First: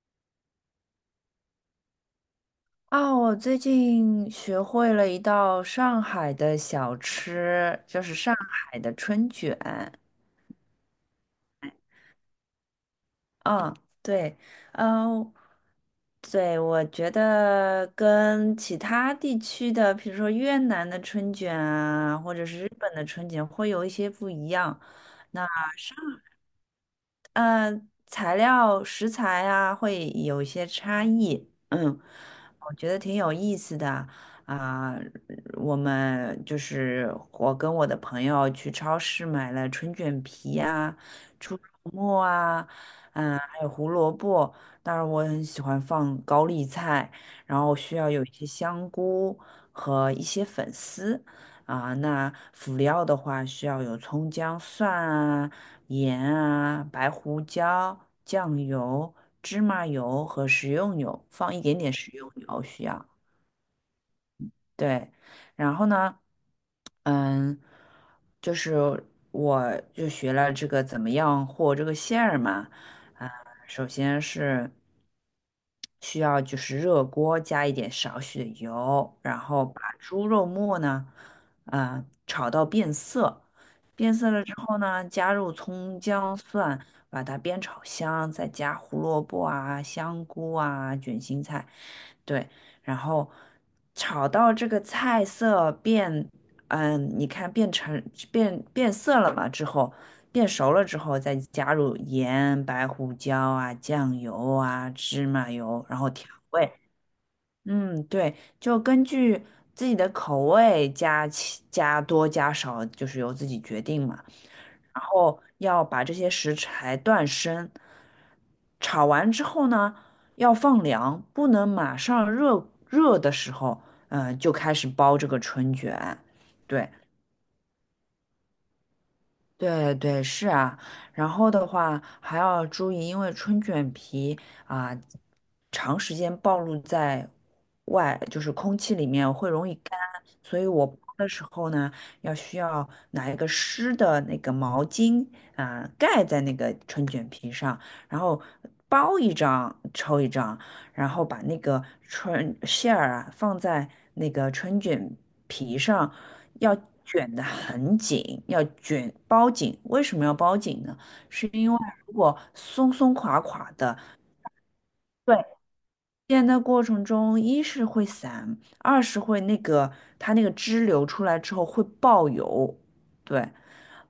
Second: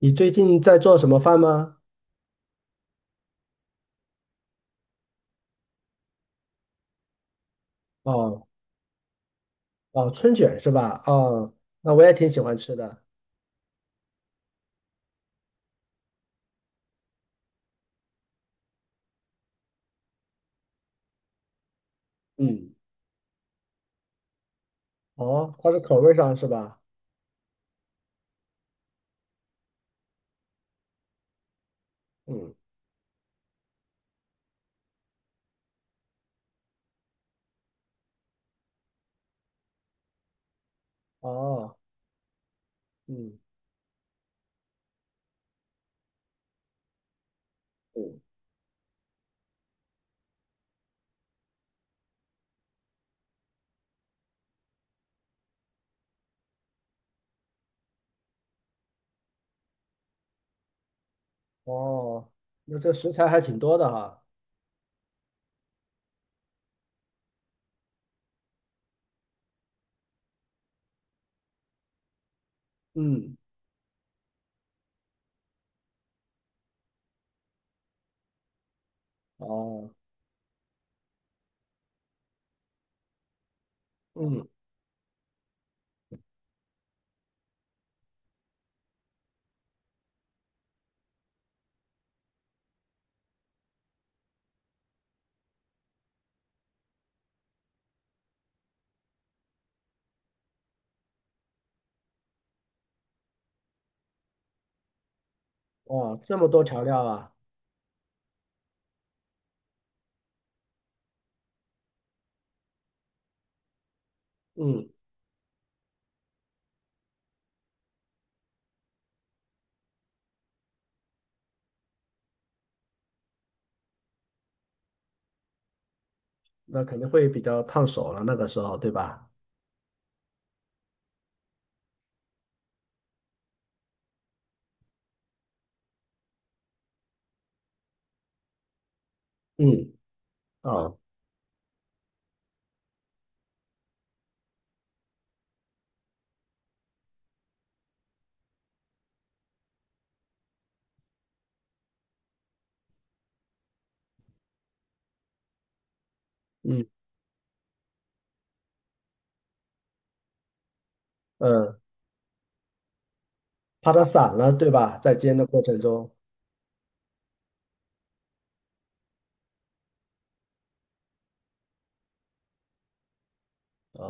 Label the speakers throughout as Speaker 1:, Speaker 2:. Speaker 1: 你最近在做什么饭吗？
Speaker 2: 啊，我最近学会了一道上海的小吃，就是上
Speaker 1: 哦
Speaker 2: 海的春卷。
Speaker 1: 哦，春卷是吧？哦，那我也挺喜欢吃的。
Speaker 2: 嗯，对，嗯，对，我觉得跟其他地区的，比如说越南的春卷啊，或者是日
Speaker 1: 嗯，
Speaker 2: 本的春卷，会有一些不一样。
Speaker 1: 哦，它是口味上是吧？
Speaker 2: 嗯、材料食材啊会有一些差异，嗯，
Speaker 1: 嗯，
Speaker 2: 我觉得挺有意思的啊、我们就是我跟我的朋友去超市买了春卷皮啊、猪肉
Speaker 1: 哦，
Speaker 2: 末啊，
Speaker 1: 嗯，
Speaker 2: 嗯、还有胡萝卜。当然，我很喜欢放高丽菜，然后需要
Speaker 1: 嗯，
Speaker 2: 有一些香菇和一些粉丝。啊，那辅料的话需要有葱姜蒜啊、盐啊、白胡椒、酱油、芝麻油和食用油，放一点点食
Speaker 1: 哦，
Speaker 2: 用油
Speaker 1: 那
Speaker 2: 需
Speaker 1: 这
Speaker 2: 要。
Speaker 1: 食材还挺多的哈。
Speaker 2: 对，然后呢，嗯，就是我就学了这个怎么样和这个馅儿嘛，啊，
Speaker 1: 嗯，
Speaker 2: 首先是需要就是热锅加一点少许的油，然后
Speaker 1: 哦，
Speaker 2: 把猪肉末呢，啊，炒到变色，变色了
Speaker 1: 嗯，
Speaker 2: 之后呢，加入葱姜蒜，把它煸炒香，再加胡萝卜啊、香菇啊、卷心菜。对，然后炒到这个菜色变，嗯，你看变成变色了嘛之后，变熟了之后，再加入盐、白胡椒啊、酱油啊、芝麻油，然后
Speaker 1: 哦，
Speaker 2: 调
Speaker 1: 这么多
Speaker 2: 味。
Speaker 1: 调料啊。
Speaker 2: 嗯，对，就根据自己的口味加多加少，就是由自己决定嘛。
Speaker 1: 嗯，
Speaker 2: 然后要把这些食材断生。炒完之后呢，要放凉，不能马上热热的时候，就开始包这个春卷。
Speaker 1: 那
Speaker 2: 对，
Speaker 1: 肯定会比较烫手了，那个时候对吧？
Speaker 2: 对对，是啊，然后的话还要注意，因为春卷皮啊，长时间暴露在外，就是空气里面会容易
Speaker 1: 嗯，
Speaker 2: 干，所以我包
Speaker 1: 哦，
Speaker 2: 的时候呢，需要拿一个湿的那个毛巾啊，盖在那个春卷皮上，然后包一张抽一张，然后把那个春馅儿啊放在那个春卷皮上，要
Speaker 1: 嗯
Speaker 2: 卷得很紧，要卷包紧。为什么要包紧呢？是因为
Speaker 1: 嗯，
Speaker 2: 如果松松垮垮
Speaker 1: 怕
Speaker 2: 的，
Speaker 1: 它散了对吧？在煎
Speaker 2: 对，
Speaker 1: 的过程中，
Speaker 2: 煎的过程中，一是会散，二是会那个它那个汁流出来之后会爆油，对，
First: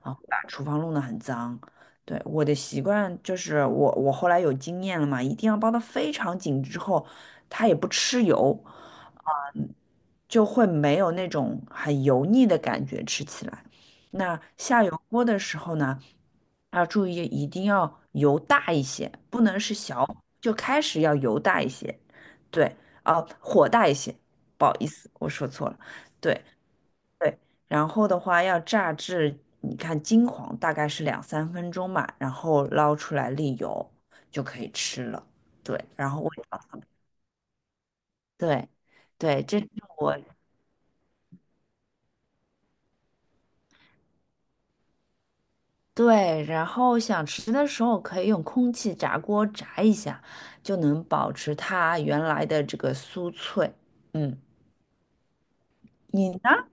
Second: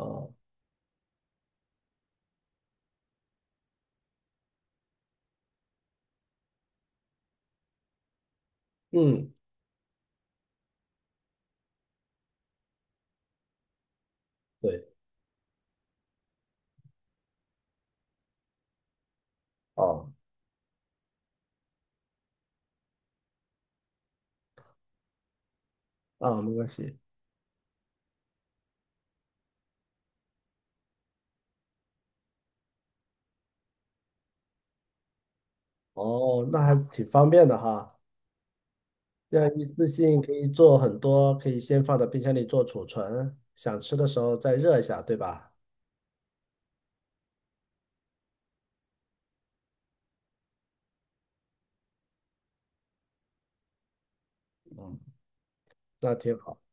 Speaker 2: 啊，把厨房弄得很脏。对，我的习惯就是我后来有经验了嘛，一定要包得非常紧之后，它也不吃油，
Speaker 1: 嗯，
Speaker 2: 嗯就会没有那种很油腻的感觉吃起来。那下
Speaker 1: 对，
Speaker 2: 油锅的时候呢，要注意一定要油大一些，不能是小，
Speaker 1: 哦，
Speaker 2: 就开始要油大一些。对，啊，火大一些，不好意思，我说错了。
Speaker 1: 啊，
Speaker 2: 对
Speaker 1: 没关系。
Speaker 2: 对，然后的话要炸至，你看金黄，大概是两三分钟吧，然后捞出来沥油就可以吃了。对，然后味
Speaker 1: 哦，
Speaker 2: 道，
Speaker 1: 那还挺方便的哈。
Speaker 2: 对
Speaker 1: 这
Speaker 2: 对，
Speaker 1: 样
Speaker 2: 这
Speaker 1: 一
Speaker 2: 是
Speaker 1: 次
Speaker 2: 我
Speaker 1: 性可以做很多，可以先放到冰箱里做储存，想吃的时候再热一下，对吧？
Speaker 2: 对，然后想吃的时候可以用空气炸锅炸一下，就能保持它原来的这个酥脆。嗯，
Speaker 1: 嗯，那
Speaker 2: 你
Speaker 1: 挺好。
Speaker 2: 呢？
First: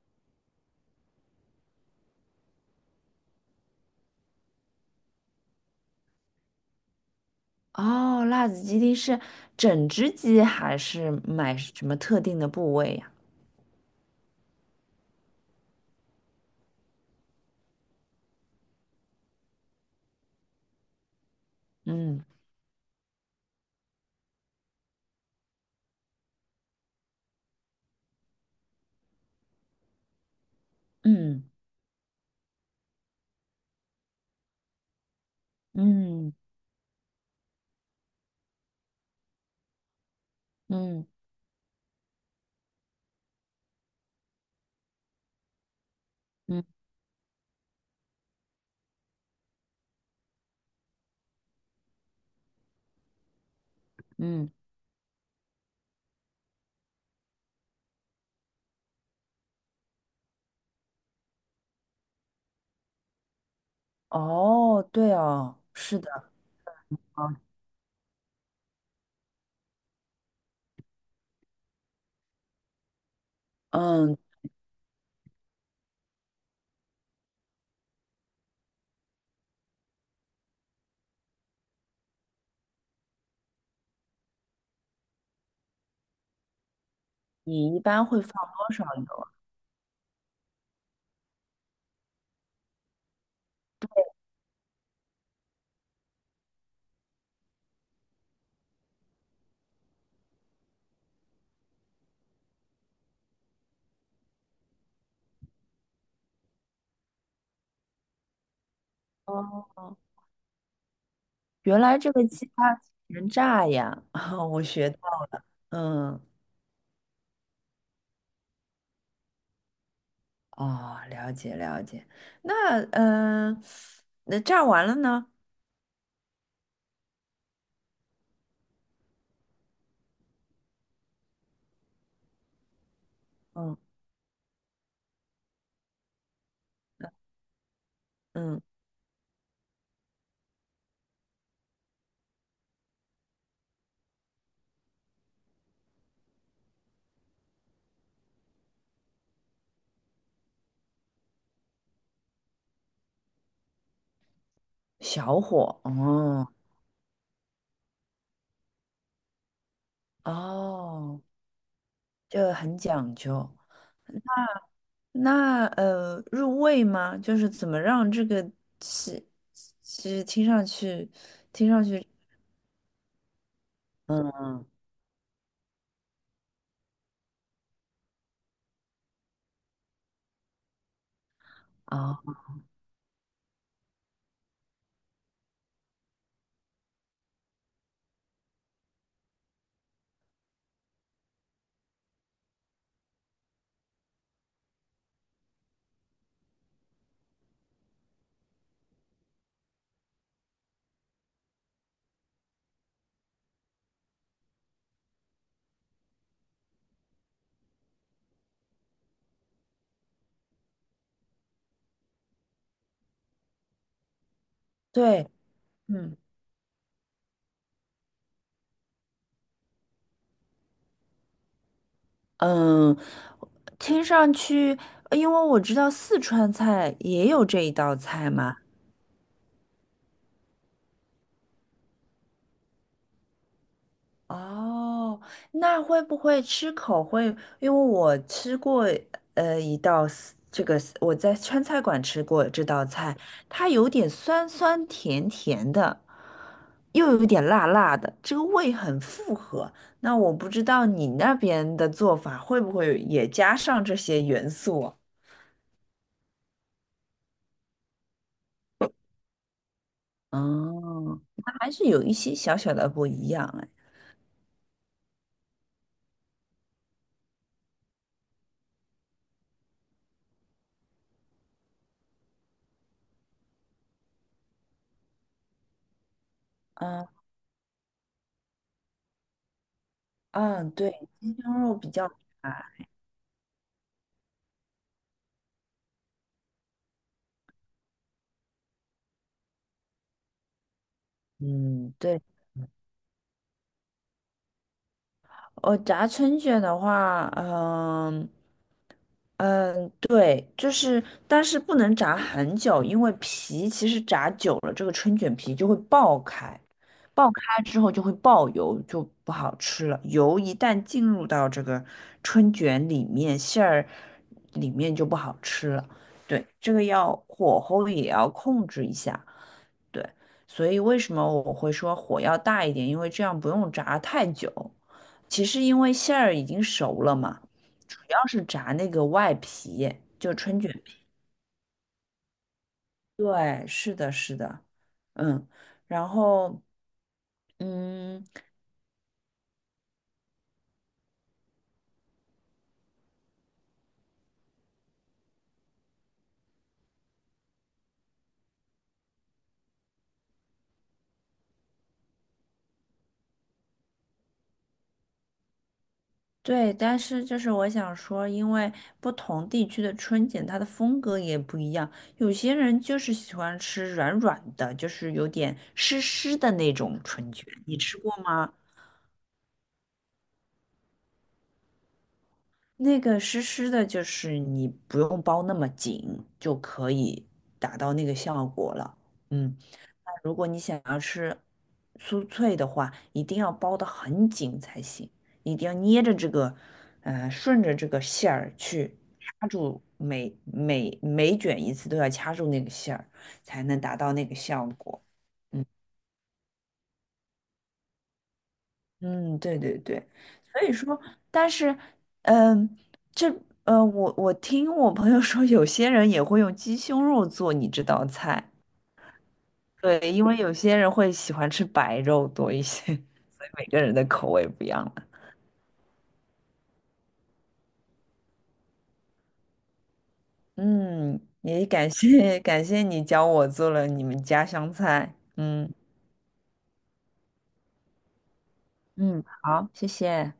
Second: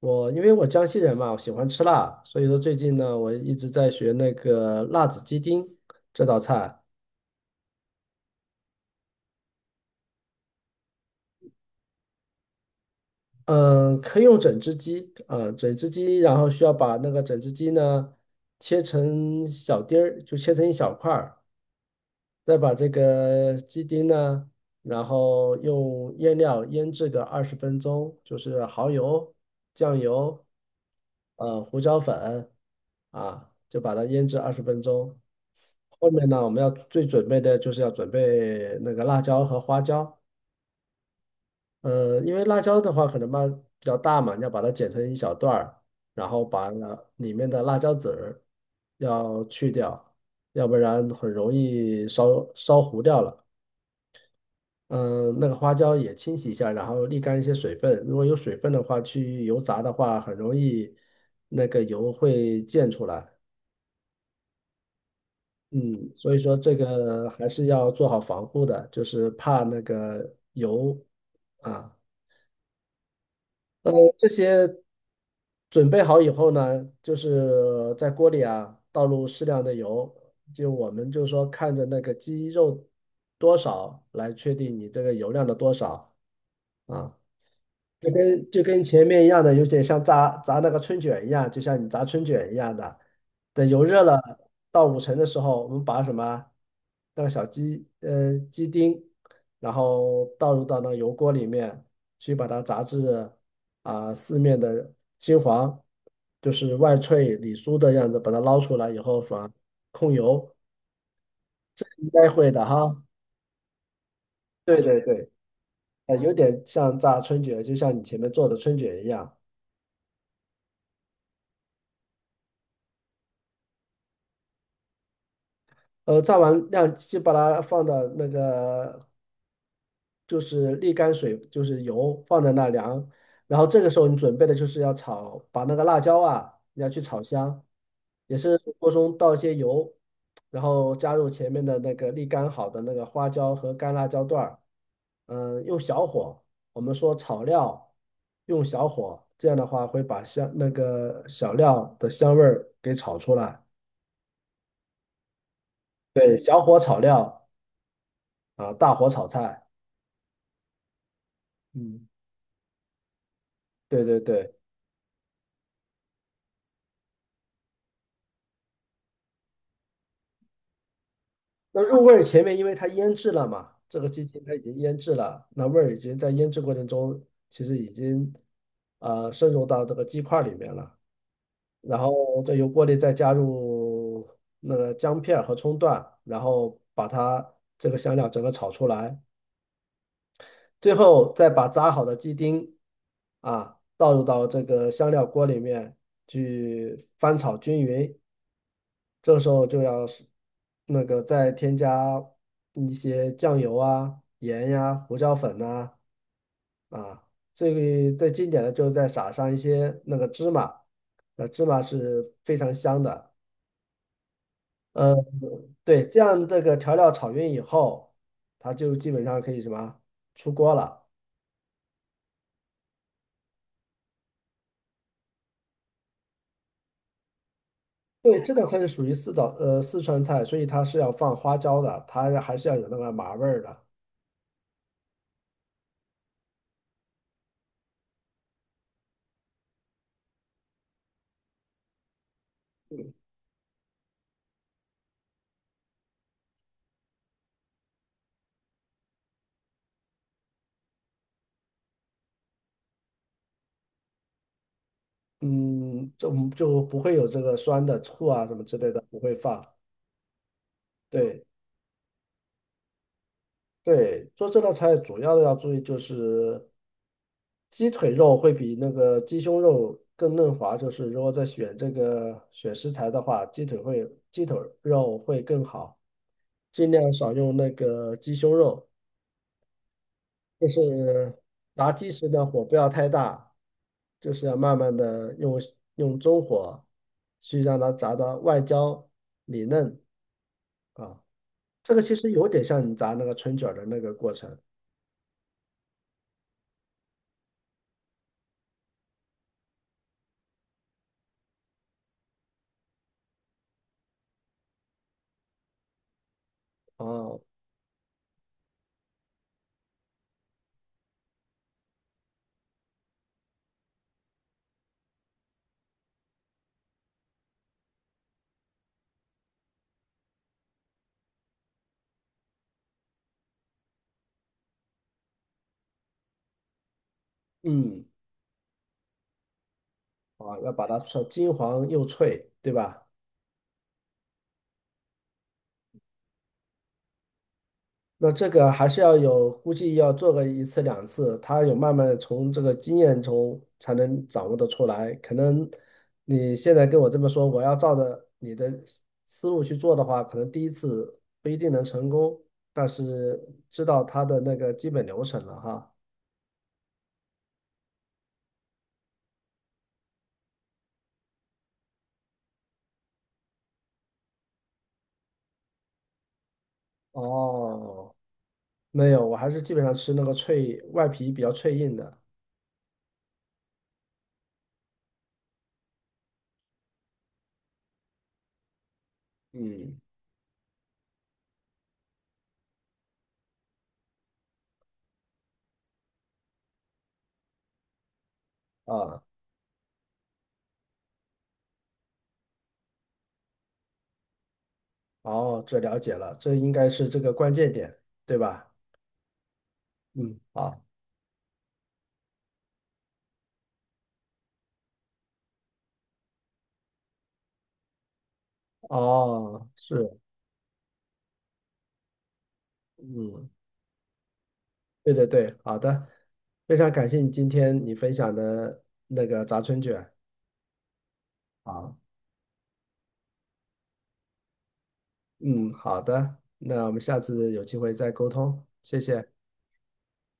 Speaker 1: 我因为我江西人嘛，我喜欢吃辣，所以说最近呢，我一直在学那个辣子鸡丁这道菜。
Speaker 2: 哦，辣子鸡丁是整只鸡还是买什么特定的部位呀？
Speaker 1: 嗯，可以用整只鸡，嗯，整只鸡，然后需要把那个整只鸡呢切成小丁儿，就切成一小块儿，
Speaker 2: 嗯
Speaker 1: 再把这个鸡丁呢，然后用腌料腌制个二十分钟，就是蚝油、酱油、
Speaker 2: 嗯
Speaker 1: 胡椒粉啊，就把它腌制二十分钟。后面
Speaker 2: 嗯
Speaker 1: 呢，我们要最准备的就是要准备那个辣椒和花椒。
Speaker 2: 嗯
Speaker 1: 呃，因为辣椒的话可能嘛比较大嘛，你要把它剪成一小段儿，然后
Speaker 2: 嗯
Speaker 1: 把那里面的辣椒籽儿要去掉，要不然很容易烧糊掉了。
Speaker 2: 嗯，
Speaker 1: 嗯，那个花椒也清洗一下，然后沥干一些水分。如果有水分的话，去油炸的话，很容易那个油会溅出来。
Speaker 2: 哦，对哦，是
Speaker 1: 嗯，
Speaker 2: 的
Speaker 1: 所以说这个
Speaker 2: 啊，
Speaker 1: 还是要做好防护的，就是怕那个油啊。那么
Speaker 2: 嗯，
Speaker 1: 这些准备好以后呢，就是在锅里啊倒入适量的油，就我们就是说看着那个鸡肉多少来确定你这个油量的多少啊。
Speaker 2: 你一般
Speaker 1: 就
Speaker 2: 会放
Speaker 1: 跟就
Speaker 2: 多
Speaker 1: 跟
Speaker 2: 少
Speaker 1: 前面
Speaker 2: 油
Speaker 1: 一样的，有点像炸那个春卷一样，就像你炸春卷一样的。等油热了到五成的时候，我们把什么那个鸡丁，然后倒入到那个油锅里面去，把它炸至啊、四面的金黄，就是外脆里酥的样子，把它捞出来以后
Speaker 2: 啊？
Speaker 1: 放
Speaker 2: 哦，
Speaker 1: 控油，
Speaker 2: 原来
Speaker 1: 应
Speaker 2: 这个
Speaker 1: 该
Speaker 2: 鸡
Speaker 1: 会的
Speaker 2: 它
Speaker 1: 哈。
Speaker 2: 能炸呀，我
Speaker 1: 对
Speaker 2: 学
Speaker 1: 对
Speaker 2: 到，
Speaker 1: 对，呃，
Speaker 2: 嗯，
Speaker 1: 有点像炸春卷，就像你前面做的春卷一样。
Speaker 2: 哦，了解了解，那嗯，呃那炸完了呢？
Speaker 1: 呃，炸完晾，就把它放到那个就是沥干水，就是油放在那凉。然后
Speaker 2: 嗯
Speaker 1: 这个时候你准备的就是要炒，把那个辣椒啊，你要去炒香，也是
Speaker 2: 嗯，
Speaker 1: 锅中倒一些油，然后加入前面的那个沥干好的那个花椒和干辣椒段儿，嗯，用小火，我们说炒料用小火，这样的话会把香那个小料的香味儿给炒出来。
Speaker 2: 小火，
Speaker 1: 对，
Speaker 2: 哦
Speaker 1: 小火炒料啊，大火炒菜。
Speaker 2: 哦。
Speaker 1: 嗯，
Speaker 2: 这很讲究。
Speaker 1: 对对对，
Speaker 2: 那入味吗？就是怎么让这个其其实听上去听
Speaker 1: 那
Speaker 2: 上
Speaker 1: 入
Speaker 2: 去，
Speaker 1: 味儿前面因为它腌制了嘛，这个鸡
Speaker 2: 嗯
Speaker 1: 精它已
Speaker 2: 嗯
Speaker 1: 经腌制了，那味儿已经在腌制过程中其实已经渗入到这个鸡块儿里面了，然
Speaker 2: 啊，
Speaker 1: 后再由锅里再加入那个姜片儿和葱段，然后把它这个香料整个炒出来，最后再把炸好的鸡丁啊倒入到这个香料锅里面去翻炒均匀，这个时候就要是那个再添加一些酱油啊、盐呀、胡椒粉呐啊，最最经典的就是再撒上一些那个芝麻，呃，芝麻是非常香的。呃，
Speaker 2: 对，
Speaker 1: 对，
Speaker 2: 嗯
Speaker 1: 这样这个调料炒匀以后，它就基本上可以什么出锅了。
Speaker 2: 嗯，听上去，因为我知道四川菜也有这一道菜
Speaker 1: 对，这
Speaker 2: 嘛。
Speaker 1: 道菜是属于四川菜，所以它是要放花椒的，它还是要有那个麻味儿的。
Speaker 2: 哦，那会不会吃口会？因为我吃过呃一道 s- 这个 s- 我在川菜馆吃过这道菜，它有点酸酸甜甜的，又有点辣辣的，这个味很复合。那我不知道你那边的做法会不会也加上这些元素啊？
Speaker 1: 嗯，就就不会有这个酸的醋啊什么之类的，不会放。
Speaker 2: 哦，
Speaker 1: 对
Speaker 2: 那还是有一些小小的不一样哎。
Speaker 1: 对，做这道菜主要的要注意就是鸡腿肉会比那个鸡胸肉更嫩滑，就是如果在选这个选食材的话，鸡腿肉会更好，尽
Speaker 2: 嗯
Speaker 1: 量少用那个鸡胸肉。就
Speaker 2: 嗯，对，
Speaker 1: 是
Speaker 2: 鸡胸肉比
Speaker 1: 炸
Speaker 2: 较
Speaker 1: 鸡时呢，
Speaker 2: 辣，
Speaker 1: 火不要太大，就是要慢慢的用中火去让它炸到外焦里嫩啊。
Speaker 2: 嗯，
Speaker 1: 这个其
Speaker 2: 对。
Speaker 1: 实有点像你炸那个春卷儿的那个过程
Speaker 2: 哦，炸春卷的话，嗯嗯，对，就是，但是不能炸很久，因为皮其实炸久了，这个春卷皮就会爆开，
Speaker 1: 啊。
Speaker 2: 爆
Speaker 1: 哦
Speaker 2: 开之后就会爆油，就不好吃了。油一旦进入到这个春卷里面，馅儿里面就不好吃了。对，这个要火候也要控制一下。对，所以为什么我会说火要大一点？因为这样不用炸太久。其实因为馅儿已经熟了嘛，主
Speaker 1: 嗯，
Speaker 2: 要是炸那个外皮，就
Speaker 1: 啊，
Speaker 2: 春
Speaker 1: 要
Speaker 2: 卷
Speaker 1: 把
Speaker 2: 皮。
Speaker 1: 它炒金黄又脆，对吧？
Speaker 2: 对，是的，是的，嗯，然后嗯，
Speaker 1: 那这个还是要有，估计要做个一次两次，他有慢慢地从这个经验中才能掌握得出来。可能你现在跟我这么说，我要照着你的思路去做的话，可能第一次不一定能成功，但是知道它的那个基本流程了哈。
Speaker 2: 对，但是就是我想说，因为不同地区的春卷它的风格也不一样，有些人就是喜欢吃软软的，就是有点湿湿的那种春卷，你吃
Speaker 1: 哦，
Speaker 2: 过吗？
Speaker 1: 没有，我还是基本上吃那个脆，外皮比较脆硬的。
Speaker 2: 那个湿湿的，就是你不用包那么紧就可以达到那个效果了。嗯，
Speaker 1: 嗯，
Speaker 2: 那如果你想要吃酥脆的话，一定要包得很紧才行，一定要捏着这个，顺着这个馅儿去
Speaker 1: 啊。
Speaker 2: 掐住每卷一次都要掐住那个馅儿，才能达到那个效果。
Speaker 1: 哦，这了解了，这应该是这个关键点，对吧？
Speaker 2: 嗯，对对对，
Speaker 1: 嗯，
Speaker 2: 所以
Speaker 1: 好，
Speaker 2: 说，但是，嗯，这，我听我朋友说，有些人也会用鸡胸肉做你这道菜，
Speaker 1: 哦，
Speaker 2: 对，
Speaker 1: 是，
Speaker 2: 因为有些人会喜欢吃白肉多一些，所
Speaker 1: 嗯，
Speaker 2: 以每个人的口味不一样了。
Speaker 1: 对对对，好的，非常感谢你今天你分享的那个炸春卷。
Speaker 2: 嗯，也感
Speaker 1: 好，
Speaker 2: 谢感谢你教我做了你们家乡菜，
Speaker 1: 嗯，
Speaker 2: 嗯
Speaker 1: 好的，那我们下次有机会再沟通，谢
Speaker 2: 嗯，
Speaker 1: 谢。
Speaker 2: 好，谢谢。